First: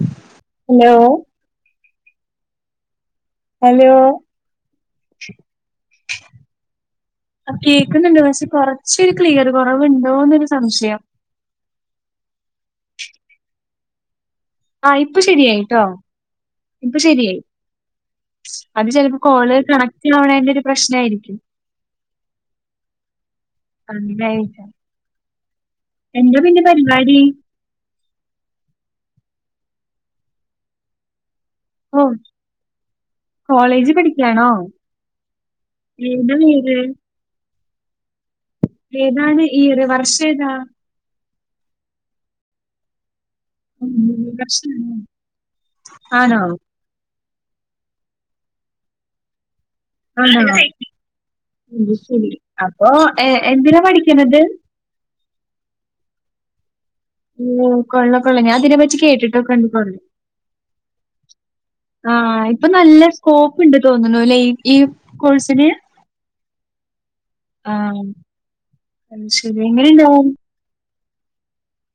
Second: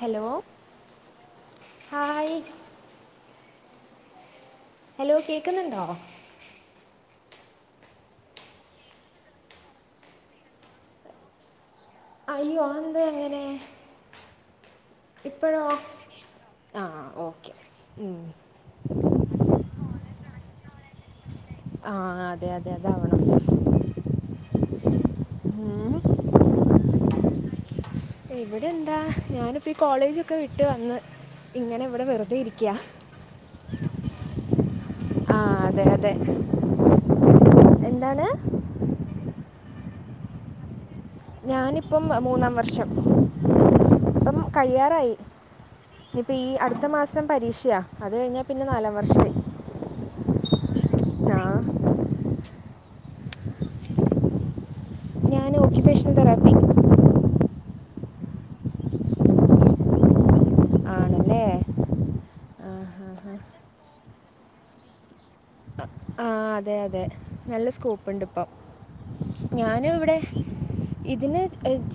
Hello hello hi hello hello കേൾക്ന്നുണ്ടോ. കേക്കുന്നുണ്ട്. പക്ഷെ കൊറച് ക്ലിയർ കുറവുണ്ടോന്നൊരു സംശയം. അയ്യോ ആന്തേ ഇങ്ങനെ? ആ ഇപ്പ ശരിയായിട്ടോ. ഇപ്പൊ ആഹ് ശരിയായി ഓക്കെ അത് ചെലപ്പോ കോള് കണക്ട് ആവണേന്റെരു പ്രശ്നായിരിക്കും. ആഹ അതെ യതെ അതാവണം എന്തേ പിന്നെ പരിപാടി ഇവിടെ എന്താ ഞാനിപ്പ ഈ കോളേജൊക്കെ വിട്ട് വന്ന്. ഇങ്ങനെ ഓ ഇവിടെ വെറുതെ ഇരിക്കുക കോളേജ് പഠിക്കായാണോ? ആ അതെ അതെ എവിടെ വീട് എന്താണ്? ഏതാണ് ഈത് വർഷം ഏതാ? ഞാനിപ്പം മൂന്നാം വർഷം. ഇപ്പം വർഷാണോ കഴിയാറായി ഇനിയിപ്പ ആണോ ഈ അടുത്ത മാസം പരീക്ഷയ അത് കഴിഞ്ഞാ പിന്നെ നാലാം വർഷായി. ആണ ശരി അപ്പൊ എ എന്തിനാ പഠിക്കണത് ഞാനോ ഓക്യുഷണൽ തെറാപ്പി. ഓ കൊള്ള കൊള്ളേ ഞാൻ ഇതിനെ പറ്റി കേട്ടിട്ടൊക്കെ ഉണ്ട് കൊ പിന്നെ ആഹ് ഇപ്പ നല്ല സ്കോപ്പ്ണ്ട് തോന്നുണുല്ലെ ഈ ഈ കോഴ്സിന്? ആ അതെയതെ നല്ല ആഹ് സ്കോപ്പ്ണ്ട് ഇപ്പൊ. അത് ശരി. ഞാന് ഇവിടെ എങ്ങനെണ്ടാവും? ഇതിന്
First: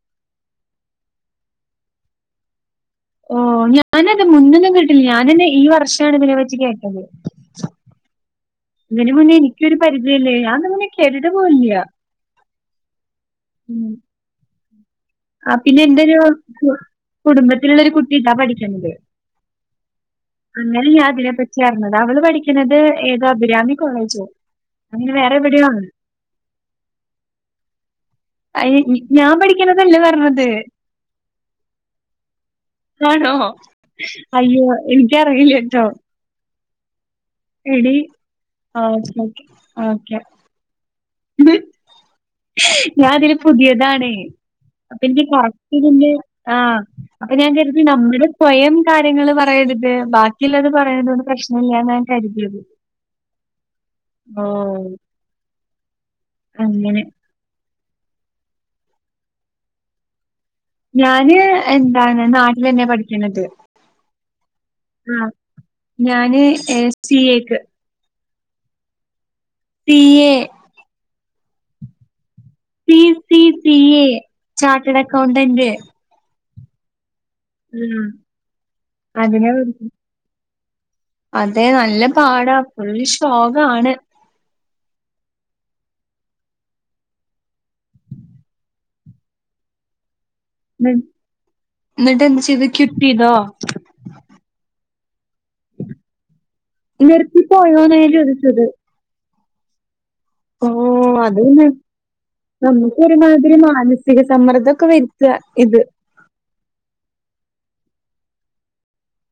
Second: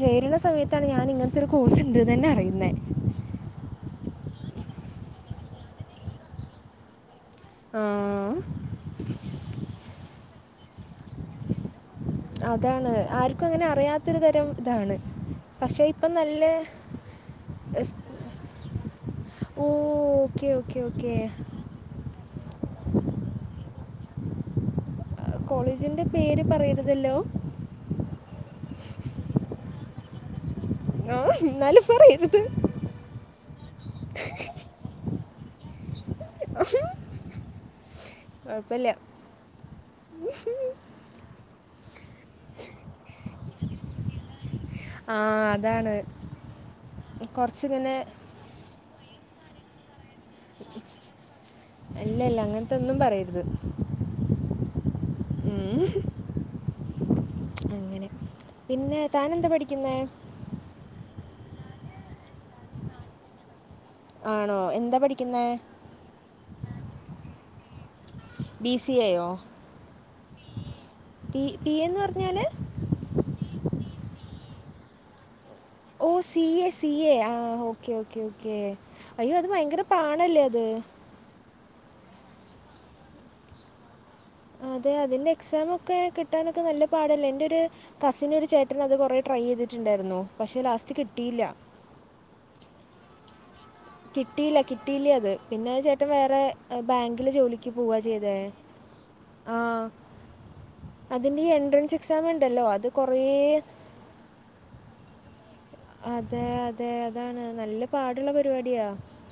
ചേരുന്ന സമയത്താണ് ഞാൻ ഇങ്ങനത്തെ ഒരു കോഴ്സ് ഉണ്ടെന്നന്നെ അറിയുന്നത്. ഓ ഞാനതെ മുന്നൊന്നും കേട്ടില്ല ഞാനന്നെ ഈ വർഷാണ് ഇതിനെ പറ്റി കേട്ടത്. ആഹ് ഇതിന് മുന്നേ എനിക്കൊരു പരിചയല്ലേ ഞാനത് മുന്നെ കേട്ടിട്ട് പോലുല്ലിയാ അതാണ് ആർക്കും അങ്ങനെ അറിയാത്തരു തരംതാണ്. ആ പിന്നെ എന്റെരു കുടുംബത്തിലുള്ളരു കുട്ടി ഇതാ പഠിക്കണത്. ഓഓ അങ്ങനെ ഞാൻ ഇതിനെ പറ്റിയ അറിഞ്ഞത് അവള് പഠിക്കുണത് ഏത് അഭിരാമി കോളേജോ. അങ്ങനെ വേ കോളേജിൻ്റെ പേര് പറയരുതല്ലോ അയിന് ഞാൻ പഠിക്കണതല്ലേ പറഞ്ഞത് ആഹ എന്നാല പറയരുത്. ആണോ അയ്യോ എനിക്കറിയില്ലട്ടോ. എടി കുഴപ്പമില്ല ആഓ ഓെ ഓക്കെ ഞാൻ ഇതില് പുതിയതാണ് ആ പ്പന്റെ അതാണ് ആ അപ്പൊ ഞാൻ കരുതി കുറച്ചിങ്ങനെ നമ്മുടെ സ്വയം കാര്യങ്ങൾ പറയരുത് ബാക്കി കിള്ളത് പറയുന്നത് പ്രശ്നല്ലാന്നാ ഞാൻ ഇല്ല ഇല്ല കരുതിയത് അങ്ങനത്തെ ഒന്നും പറയരുത് ആ ഉം ഹും അങ്ങനെ പിന്നെ താനെന്താ പഠിക്കുന്നേ ഞാന് എന്താണ് നാട്ടിന്നെ പഠിക്കണത്. ആണോ എന്താ ആഹ്. പഠിക്കുന്നെ? ഞാന് ഏ സി റ്റി എക്ക് ബി സി എ യൊ P A P P P ഏന്ന് പറഞ്ഞാല് P P P A chartered accountant ഓ സി എ സി എ ആഹ് ഓക്കെ ഉം. ഓക്കെ അയ്യോ അത് അതിനാ ഭയങ്കര പഠിക്കുന്നെ. പാ ന്നല്ലേ അത് അതെ നല്ല പാടാ ഫുള്ള് ശോകാണ് അതെ അതിന്റെ എക്സമൊക്കെ കിട്ടാനൊക്കെ നല്ല പാടല്ലേ എന്റൊര് കസിന് ഒര് ചേട്ടന് അത് കൊറെ ട്രൈ ചെയ്തിട്ടുണ്ടായിരുന്നു പക്ഷെ ലാസ്റ്റ് കിട്ടിയില്ല എന്നിട്ട് എന്ത് ചെയ്ത് ക്വിപ് ചെയ്തോ കിട്ടില്ല കിട്ടില്ല്യത് പിന്നെ ആഹ് ചേട്ടൻ വേറെ ഏ ബാങ്കില് ജോലിക്ക് നിർത്തിപ്പോയോന്നാ പോവാ ഞാൻ ചെയ്തേ ചോദിച്ചത്. ആഹ് ഓഹ് അത് അതിന്റെ ഇ എൻട്രൻസ് എക്സാം ഉണ്ടല്ലോ അത് കൊറേ തിരുസമ്മർദ്ദക്കെ വരുത്ത ഇത് അതെ അതെ അതാണ് നല്ല പാടുള്ള പരിപാടിയാ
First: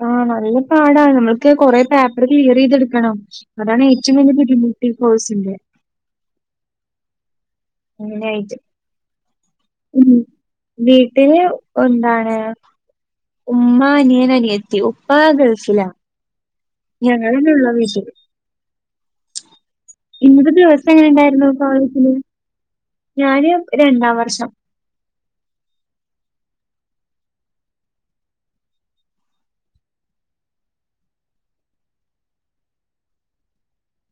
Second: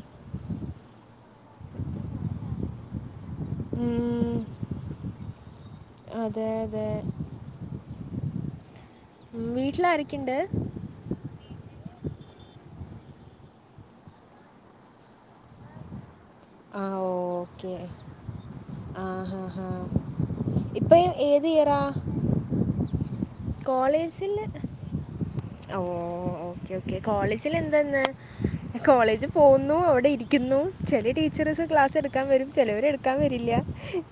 ആഹ് നല്ല പാടാ നമ്മൾക്ക് കൊറെ പേപ്പർ ക്ലിയർ ചെയ്തെടുക്കണം അതാണ് ഏറ്റവും ഉം, വലിയ പിടിമുട്ടി ഈ കോഴ്സിന്റെ അതെ അതെ അങ്ങനെ ആയിട്ട് ഉം വീട്ടിലാരൊക്കെ ഇണ്ട് വീട്ടില് എന്താണ് ഉമ്മ അനിയൻ അനിയ ഉപ്പാ ഗൾഫിലാ ഞങ്ങള് തന്നെ ഉള്ളു ആ വീട്ടിൽ ആഹ് ആഹ് ഇന്നത്തെ ദിവസം എങ്ങനെണ്ടായിരുന്നു ഇയറാ കോളേജില് ഞാന് രണ്ടാം വർഷം ഓഹ് ഓക്കെ ഓക്കെ കോളേജിൽ എന്താ ഇന്ന് കോളേജി പോകുന്നു അവടെരിക്കുന്നു ചെല ടീച്ചേറ്സ് ക്ലാസെടുക്കാൻ വരും ചെലവര് എടു ക്കം വരില്ല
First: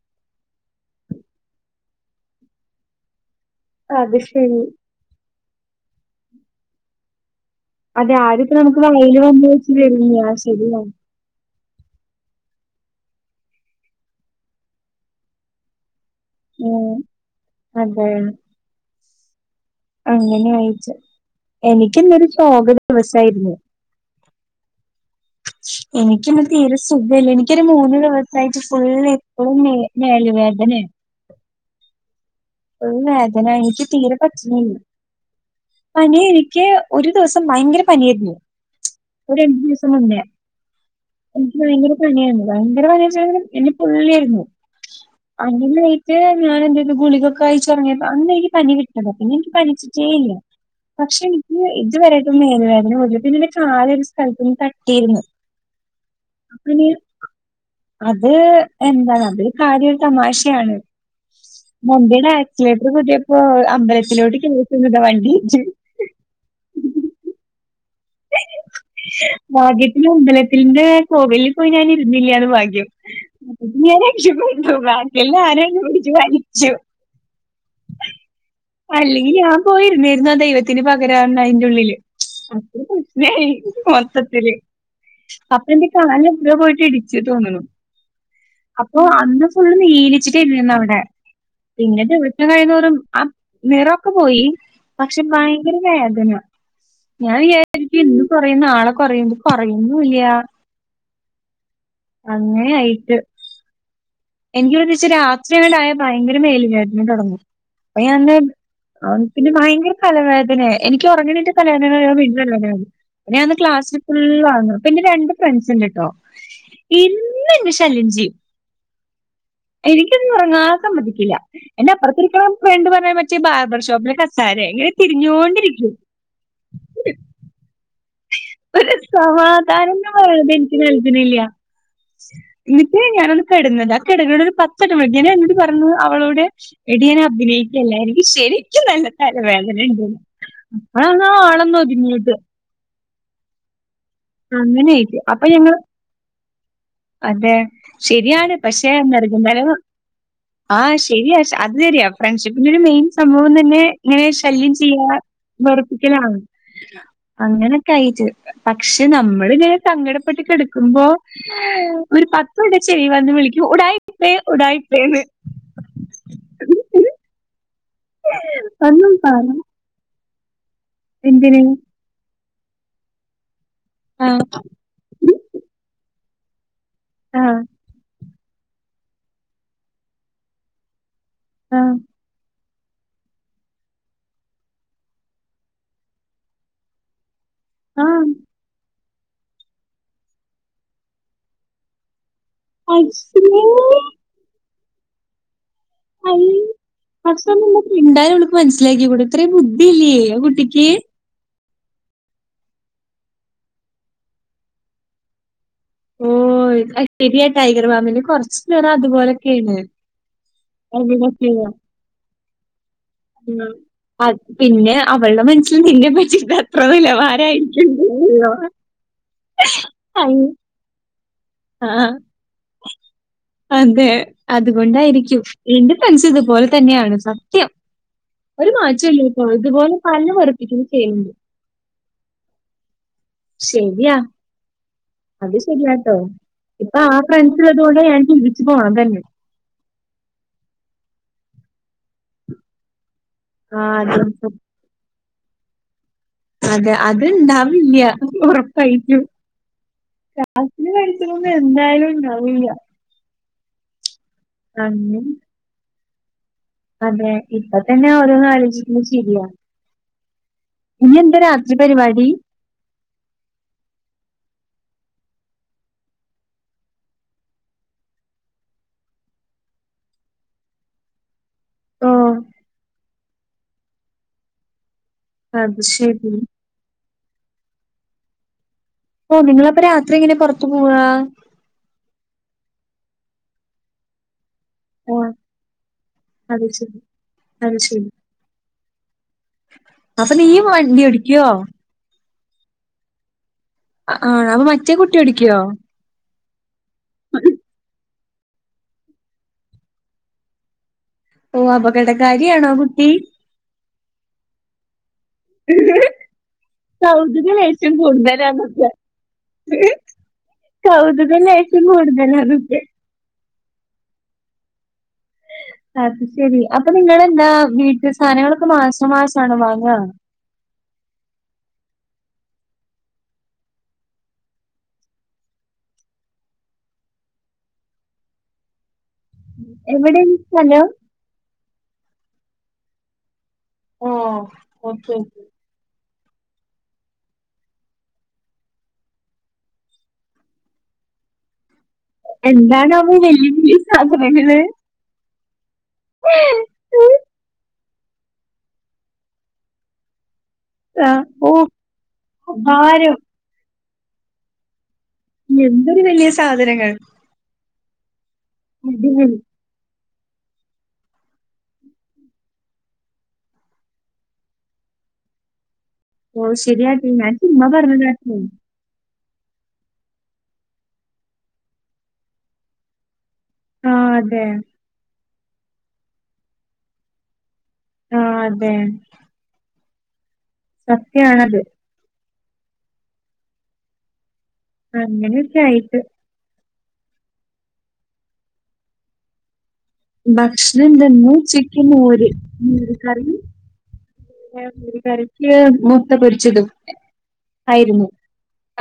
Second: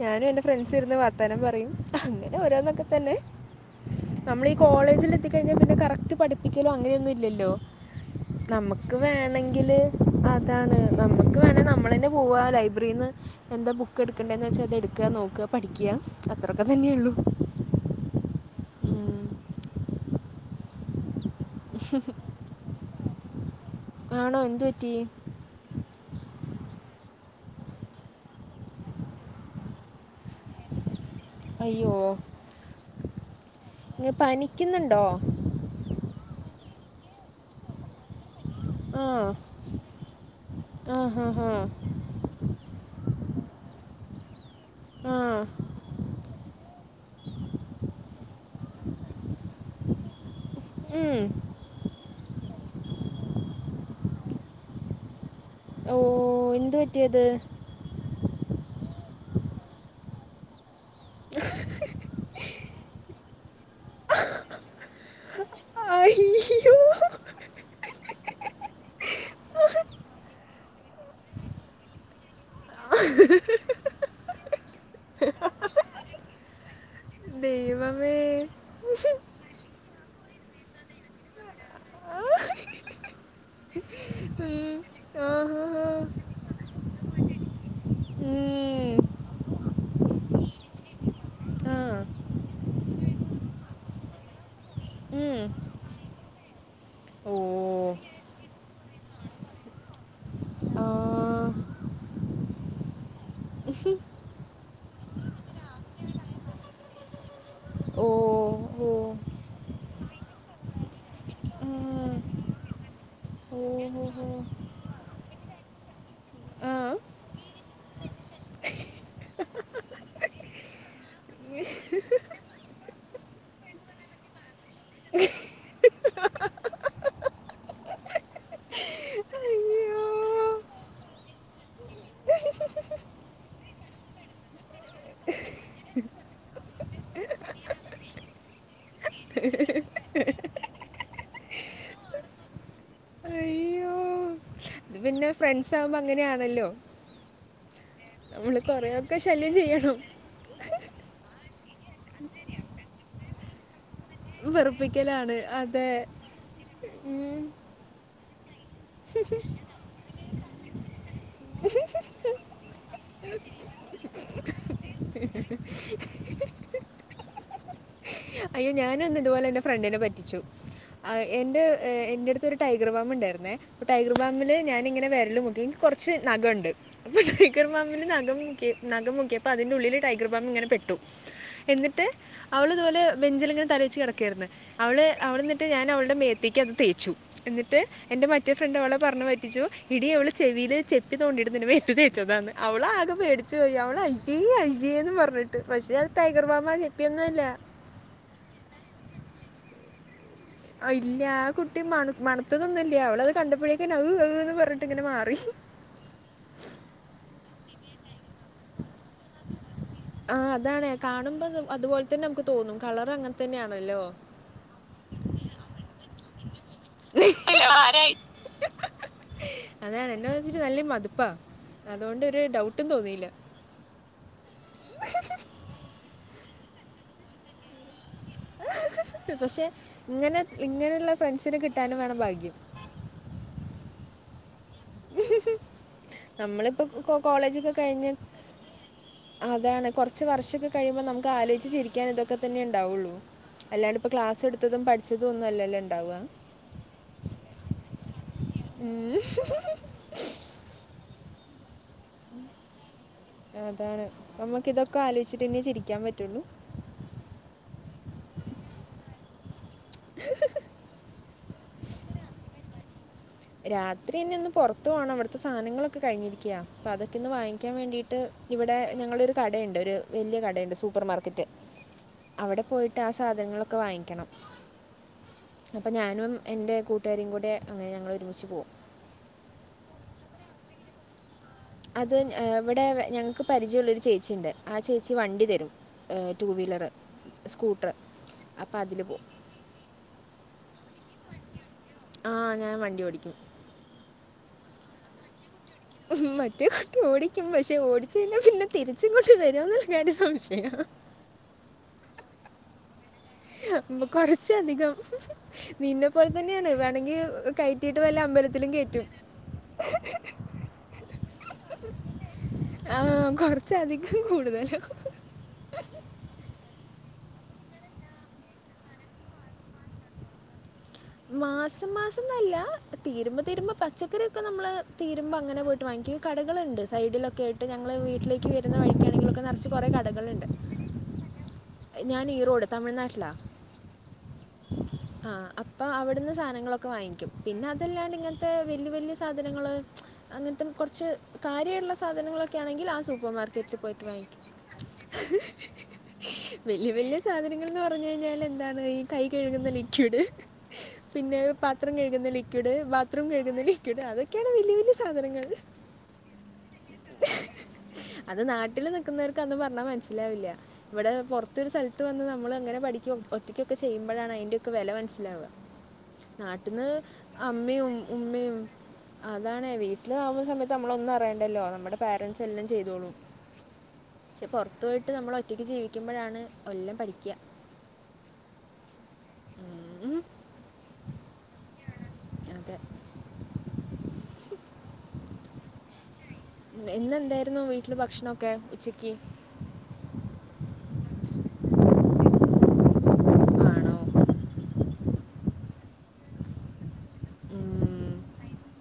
ഞാനും എൻ്റെ ഫ്രെണ്ട്സും ഇരുന്ന് വർത്താനം പറയും അങ്ങനെ ഓരോന്നൊക്കെ തന്നെ അത് നമ്മള് ഈ ശരി. കോളേജില് എത്തിക്കഴിഞ്ഞാ പിന്നെ കറക്റ്റ് പഠിപ്പിക്കല്ലോ അങ്ങനെയൊന്നും ഇല്ലല്ലോ അതെ ആദ്യത്തെ നമുക്ക് നമ്മക്ക് വായില് വന്ന് വെച്ച് വേണെങ്കില് തരില്ലേ ആ അതാണ് ശരിയാണ്. നമ്മുക്ക് വേണേ നമ്മള് തന്നെ പോവ ലൈബ്രറിന്ന് എന്താ ബുക്ക് എടുക്കേണ്ടെന്ന് വെച്ചാ അതെടുക്കുക നോക്കുക പഠിക്കുക അത്രൊക്കെ ഉം തന്നെയുള്ളു അതെ ഹ്മ്മ് അങ്ങനെ ആയിട്ട് എനിക്കിന്നൊരു ശോക ദിവസായിരുന്നു ആണോ എന്ത് പറ്റി എനിക്കന്ന് തീരെ സുഖല്ല എനിക്കൊരു മൂന്ന് ദിവസായിട്ട് ഫുള്ള് ഇപ്പളും മേ മേല് വേദനെ അയ്യോ ഒരു വേദന എനിക്ക് ഇങ്ങനെ തീരെ പറ്റണില്ല പനിക്കുന്നുണ്ടോ പനി എനിക്ക് ഒര് ദിവസം ഭയങ്കര പനിയായിരുന്നു ആ ഒര് രണ്ട് ദിവസം മുന്നേ, ആ ഹാ ഹാ എനിക്ക് ഭയങ്കര പനിയായിരുന്നു ഭയങ്കര പനിന്ന് വച്ച എന്നെ പൊള്ളിരുന്നു ആ അങ്ങനെ എന്നിട്ട് ഞാനന്തെയ്തു ഗുളികയൊക്കെ കഴിച്ചൊറങ്ങിയപ്പോ അന്നെനിക്ക് പനി വിട്ടതാ പിന്നെ എനിക്ക് പനിച്ചിട്ടേ ഇല്ല ഉം. പക്ഷെ എനിക്ക് ഇതുവരെയായിട്ടും മേലുവേദന പോയിട്ടില്ല പിന്നെ [unintelligible] കാലൊരു സ്ഥലത്തില് തട്ടിയിരുന്നു ഓഹ് അപ്പനി എന്തുപറ്റി അത് അത് എന്താ അതൊരു കാര്യം തമാശയാണ് മുമ്പിലായി അക്സിലേറ്റർ കൂട്ടിയപ്പോ അമ്പലത്തിലോട്ട് [unintelligible] വണ്ടി [unintelligible] അയ്യോ അ ഭാഗ്യത്തിന് അമ്പലത്തിന്റെ കോവലിൽ പോയി ഞാൻ ഇരുന്നില്ലന്ന് ഭാഗ്യം അപ്പത്തിനും ഞാൻ രക്ഷപ്പെട്ടു ബാക്കില്ന്ന് ആരോ ഇന്നെ പിടിച്ചു വലിച്ചു ദൈവമേ അല്ലെങ്കിൽ ഞാൻ പോയിരുന്നേര്ന്നു ആ ദൈവത്തിന് പകരാ അയിന്റെള്ളില് [unintelligible] പ്രശ്നായി മൊത്തത്തില് ഉം. അപ്പ എന്റെ ആഹാ. കാല് എവ്ടോ പോയിട്ട് ഇടിച്ച്ച് തോന്നുന്നു അപ്പൊ അന്ന് ഫുള്ള് നീലിച്ചിട്ട ഇന്ന് അവിടെ പിന്നെ വിവിളിച്ചം കഴിയുന്നോറും ആ നിറൊക്കെ പോയി പക്ഷെ ഭയങ്കര വേദന ഞാൻ വിചാരിക്കും ഇന്ന് കൊറയുന്നു നാളെ കൊറയണ്ട് കുറയന്നല്ല അങ്ങനെ ആയിട്ട് എനിക്ക്വി ഒരിച്ചിരാത്രില്ലായപ്പോ ഭയങ്കര മേലു വേന തൊടങ്ങും. [unintelligible] അ പിന്നെ ഭയങ്കര തലവേദനയ എനിക്ക് ഉറങ്ങിണീറ്റാ തലവേദനയ പിന്നെ ഉള്ളതായ് ന്ന് ഞാൻന്ന് ക്ലാസ്സിൽ ഫുള്ള് ആണ് അപ്പൊ എന്റെ രണ്ട് ഫ്രണ്ട്സ് ഉണ്ട് കേട്ടോ എന്നും എന്നെ ശല്യം ചെയ്യും എനിക്കൊന്ന് ഉറങ്ങാൻ സമ്മതിക്കില്ല എന്റെ അപ്പുറത്തിരിക്കണ ഫ്രണ്ട് പറഞ്ഞ മറ്റേ ബാർബർ ഷോപ്പിലെ കസാരെ ഇങ്ങനെ തിരിഞ്ഞോണ്ടിരിക്കും തിരിഞ്ഞുകൊണ്ടിരിക്കൂ ഒരു സമാധാനം അയ്യോ എന്ന് പറയിന്ന എനിക്ക് നൽകുന്നില്ല എന്നിട്ട് ഞാനൊന്ന് കെട്ന്നതാ അപ്പെടേക്കൂടെ ഒരു പത്തെട്ട [unintelligible] ഞാൻ ന്നിട്ട് പറഞ്ഞു അവളോടെ എടിയൻ അഭിനയിക്കല്ല എനിക്ക് ശരിക്കും നല്ല തലവേദന ഉണ്ടല്ല അപ്പളൊഒന്ന് ആ ആളൊന്ന് ഒതുങ്ങിയത് അയ്യോ അങ്ങനെ ഇത് യിട്ട് പിന്നെ അപ്പൊ ഫ്രണ്ട്സ് ഞങ്ങൾ ആകുമ്പോൾ അങ്ങനെയാണല്ലോ അതെ ശരിയാണ് നമ്മൾ പക്ഷേ കുറേയൊക്കെ എന്നറക്കും ശല്യം തലേന്ന് ചെയ്യണം ആഹ് ശരിയാ അതെരിയാ ഫ്രണ്ട്ഷിപ്പിന്റെ ഒരു മെയിൻ സംഭവം തന്നെ ഇങ്ങനെ ശല്യം ചെയ്യാ വെറുപ്പിക്കലാണ് അതെ വെറുപ്പിക്കലാണ് അങ്ങനെ ക്കഴിച് പക്ഷെ നമ്മൾ ഇങ്ങനെ സങ്കടപ്പെട്ട് കെട്ക്കുമ്പോ ഒരു ഉം. പത്ത് വട്ടം ചെവി വന്ന് വിളിക്കും ഉടായിപ്പേ ഉടായിപ്പേന്ന് ! ! ! ! ! ! അയ്യോ ഒന്നും ഞാനുന്ന് പ ത്പോലെ എൻ്റെ ഫ്രണ്ടിനെ പറ്റിച്ചു എന്റെ എന്തിന്? എൻ്റെടുത്ത് ത്തൊരു ടൈഗർ ബാം ഉണ്ടായിരുന്നേ അപ്പോ ടൈഗർ ആ ബാമില് ഞാനിങ്ങനെ വെര്ല് മുക്കി എനിക്ക് കുറച്ച് നഖണ്ട് ആ ടൈഗർ ബാമില് നഖം മുക്ക്യേപ്പോ നഖം മുക്ക്യേപ്പ അതിന്റെ ഉള്ളില് ടൈഗർ ബാം ഇങ്ങനെ പെട്ടു ആ എന്നിട്ട് അവളിതുപോലെ വെഞ്ചിലിങ്ങനെ തല വെച്ച് കെടക്കെയ്ര്ന്ന് അവള് അവളെന്നിട്ട് ഞാൻ അവൾടെ മേത്തേക്ക് അത് തേച്ചു എന്നിട്ട് എന്റെ ആഹ് മറ്റേ ഫ്രണ്ടോളും പറഞ്ഞഞ് പറ്റിച്ചു ഇടി അവള് ചെവിയില് ചെവിക്ക് തോണ്ടി എടുത്ത് എന്റെ മേത്ത് തേച്ചതാന്ന് അവളാകെ പക്ഷേ പേടിച്ചു വോയി അവള [unintelligible] അജീന്ന് പറഞ്ഞിട്ട് പക്ഷെ അത് ടൈഗർ ബാമാ ജെപ്പിയൊന്നുംല്ല ന്തായാലും അവൾക്ക് മനസ്സിലാക്കിക്കൂടെ ഇത്രേ ബുദ്ധിയില്ലേ കുട്ടിക്ക് അ ഇല്ല ആ കുട്ടി മൺ മണ്ത്തതൊന്നുംല്ല അവളത് കണ്ടപ്പോയേക്കെന്നെ അഹ് അഹ് ന്നും പറഞ്ഞിട്ട് ഇങ്ങനെ മാറി ഓ ശെരിയ ടൈഗർ ഫാമില് കൊറച്ചു നേരം അതുപോലെയൊക്കെയാണ് ആ അതാണേ കാണുമ്പോ അതുപോലെ തന്നെ നമുക്ക് തോന്നും കളർ അങ്ങന ഉം അ പിന്നെ അവൾടെ മനസ്സിൽ നിന്നെ പറ്റി പ്പൊ എത്ര അയ്യോ, നിലവാരയിരിക്കും ആരായി [unintelligible] ആ അതാണ് എന്നെ വച്ചിട്ട നല്ല മതിപ്പാ ആഹ് അതോണ്ട് ഒരു ഡൗട്ടും തോന്നിയില്ല അതെ അതുകൊണ്ടായിരിക്കും എന്റെ ഫ്രണ്ട്സ് ഇതുപോലെ തന്നെയാണ് സത്യം ഒരു മാറ്റൊല്ല ഇപ്പ പക്ഷെ ഇതുപോലെ പറഞ്ഞു ഇങ്ങനെ വെറുപ്പിക്കും ഇങ്ങനെയുള്ള ചെയ്യണ്ട് ഫ്രണ്ട്സിനെ കിട്ടാനും വേണം ഭാഗ്യം ശരിയാ അത് ശരിയാട്ടോ ഇപ്പൊ ആ നമ്മളിപ്പോൾ കോളേജൊക്കെ ഫ്രണ്ട്സിലതുകോടെ കഴിഞ്ഞ് ഞാൻ ചിരിച്ചു പോണം തന്നെ അതാണ്. കുറച്ച് വർഷമൊക്കെ കഴിയുമ്പോൾ നമുക്ക് ആലോയിച്ച് ചിരിക്കാൻ ഇതൊക്കെ തന്നെ ഉണ്ടാവൊള്ളൂ. അല്ലാണ്ട് ആഹ് പ്പൊ അതെ ക്ലാസ് എട്ത്തതും പട്‌ച്ചതും ഒന്നും അല്ലല്ലോ ണ്ടാവ അതെ അത്ണ്ടാവില്ല്യ ഉറപ്പയിട്ടും. അത്ന് കഴിക്കണന്ന്എന്തായാലും ണ്ടാവില്ല്യ അതാണ് നമുക്ക് തൊക്കെ അന്ന് ആലോയ്ച്ച്ട്ട് നി ചിരിക്കാൻ പറ്റുള്ളൂ അതെ ഇപ്പ തെന്നെ ഓരോന്നാലോയ്ചിട്ട് ചിരിയാ ഇന്യേന്താ രാത്രി പരിപാടി രാത്രി നിഒന്ന് പൊറത്ത് പോണം വിട്‌ത്തെ സാനങ്ങളൊക്കെ കഴിഞ്ഞിരിക്ക്യ പ്പ അതൊക്കൊന്ന് വാങ്ങിക്കാൻ വേണ്ടിയിട്ട് ഇവിടെ ഞങ്ങളൊരു കടയിണ്ട് ഒരു വല്യ കടയിണ്ട് സൂപ്പർ മാർക്കറ്റ്. ഓ അവിടെ പോയിട്ടാ സാധനങ്ങളൊക്കെ വാങ്ങിക്കണം. അത് അപ്പൊ ശരി ഞാനും എന്റെ കൂട്ടുകാരിം കൂടെ അങ്ങനെ ഞങ്ങള് ഒരുമിച്ച് പോവും. ഓ നിങ്ങളപ്പോ രാത്രി എങ്ങനെ പൊറത്ത് പോവാ? അത് ഇവിടെ ഞങ്ങക്ക് പരിചയുള്ളൊരു ചേച്ചിണ്ട്. ആ ചേച്ചി ഓ വണ്ടി തെരും ടു അത് വീലറ് ശരി അത് സ്കൂട്ടർ ശരി അപ്പ അതില് പോവും. അപ്പൊ നീയും വണ്ഡ്യോടിക്കൊ ആഹ് ഞാൻ വണ്ടി ഓടിക്കും. അ ആ അപ്പൊ മറ്റേ കുട്ടി ഓടിക്ക്യോ? മറ്റേ കുട്ടി ഓടിക്കും പഷെ ഓടിച്ച് ഴിഞ്ഞാ പിന്നെ തിരിച്ച്ങ്ങോട്ട് വരോന്ന്ള്ള കാര്യം സംശയ ഓ അബകടകാരിയാണോ ആ കുട്ടി. കൊറച്ചധികം നിന്നെ പോൽ തെന്നെയാണ് കൗതുക വേണെങ്കിൽ കൈ ലേശം തീട്ട് വല്ല അമ്പലത്തിലും കൂടുതലാന്നൊക്കെ കേറ്റും കൗതുകം ലേശം കൂടുതലാണ് ച്ചധികം കൂടുതല. അത് ശെരി അപ്പൊ നിങ്ങെന്താ വീട്ട് സാനങ്ങളൊക്കെ മാസം മാസാണോ വാങ്ങ മാസം മാസം ന്നല്ല തീരുമ്പോ തീരുമ്പോ പച്ചകറി ഒക്കെ നമ്മള് തീരുമ്പങ്ങനെ പോയിട്ട് വാങ്ങിക്കും. കടകള്ണ്ട് സൈഡിലൊക്കെയിട്ട് ഞങ്ങളെ വീട്ടിലേക്ക് വരുന്ന വഴിക്കാണെങ്കിലൊക്കെ നെറച്ച് കൊറെ എവിടെയാണ് കടകളിണ്ട്. സ്ഥലം? ഞാൻ ഈറോഡ് തമിഴ്നാട്ടിലാ ഓഹ്. ഓക്കെ. ആഹ് അപ്പ് പ്പൊ അവിട്‌ന്ന് സാനങ്ങളൊക്കെ വാങ്ങിക്കും പിന്നെ അതല്ലാണ്ട് ങ്ങനത്തെ വല്യ വല്യ സാധനങ്ങള് അങ്ങൻതെ കൊർച്ച് കാര്യള്ള എന്താണാവോ വെലിഞ്ഞ് സാധനങ്ങള്. വെല്ല്യ വെല്ല്യ സാധനങ്ങൾന്ന് പർ ർഞ് ഴിഞ്ഞാൽ എന്താണ് ഈ കൈ കഴുകുന്ന ലിക്വിഡ് ആഹ്. പിന്നെ ഓഹ് പാത്രം കഴുകുന്ന ലിക്വിഡ് ഭാരം. ബാത്റൂം കഴുകുന്ന ലിക്വിഡ് അതൊക്യാണ് വല്യ വല്യ എന്തൊരു വല്യ സാധനങ്ങൾ അത് നാട്ടില് അടിപൊളി. നിക്കുന്നവർക്ക് അന്നും പർഞ്ഞാ മനസ്സിലാവില്ല്യ വെടെ പൊർതൊരു സെൽത്ത് വന്ന് നമ്മളങ്ങനെ പഠിക്യും ഒറ്റകൊക്കെ ചെയ്യുമ്പഴാണ് അയ്ന്റൊക്കെ വെല മൻസിലാവ ഓഹ് നാട്ടന്ന് ശരിയാട്ടോ. ഞാൻ ചുമ്മാ അമമീം പറഞ്ഞതാട്ടോ. ഉമമീം അതാണ് വീട്ടിലാവുന്ന സമയത്ത് നമ്മളൊന്നും അറയേണ്ടല്ലോ നമ്മുടെ പേരൻറ്സ് എല്ലം ചെയ്തോളും ആഹ് അതെ. പൊർത്തോയ്ട്ട് നമ്മളൊറ്റക്ക് ജീവിക്കുമ്പോഴാണ് എല്ലം പഠിക്ക്യ ആഹ് അതെ ഉം സത്യാണത്. അതെ. അങ്ങനെ ഒക്കെ ആയിട്ട്. ഇന്നെന്തായിരുന്നു വീട്ടില് ഭക്ഷണൊക്കെ ഉച്ചക്കി ഭക്ഷ്ണ എന്തെന്ന് ഉച്ചക്ക് മോര് മോര് കറി ആണോ കറിക്ക് മുത്ത പൊരിച്ചതും ഉം യിരുന്നു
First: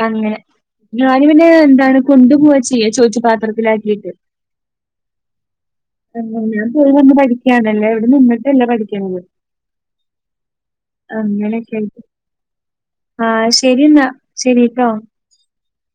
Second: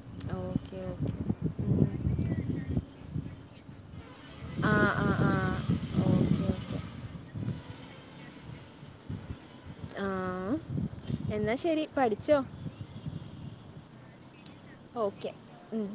അങ്ങനെ ഓക്കെ ഞാ ഓക്കെ ന് പിന്നെ എന്താണ് കൊണ്ടു ഉം. പോവാ ചെയ്യ ചോറ്റു പാത്രത്തിലാക്കിട്ട്. ആ ആ ആ ആഹ് ഓക്കെ ഞാൻ ഓക്കെ പോയിവന്ന് [unintelligible] ഇവിടെ നിന്നിട്ടെല്ലാ പഠിക്കെണത് ആ എന്നാൽ അങ്ങനെക്കെ ശരി പഠിച്ചോ ആഹ് ശരി എന്നാ ശരി ട്ടോ. ഓക്കെ ഉം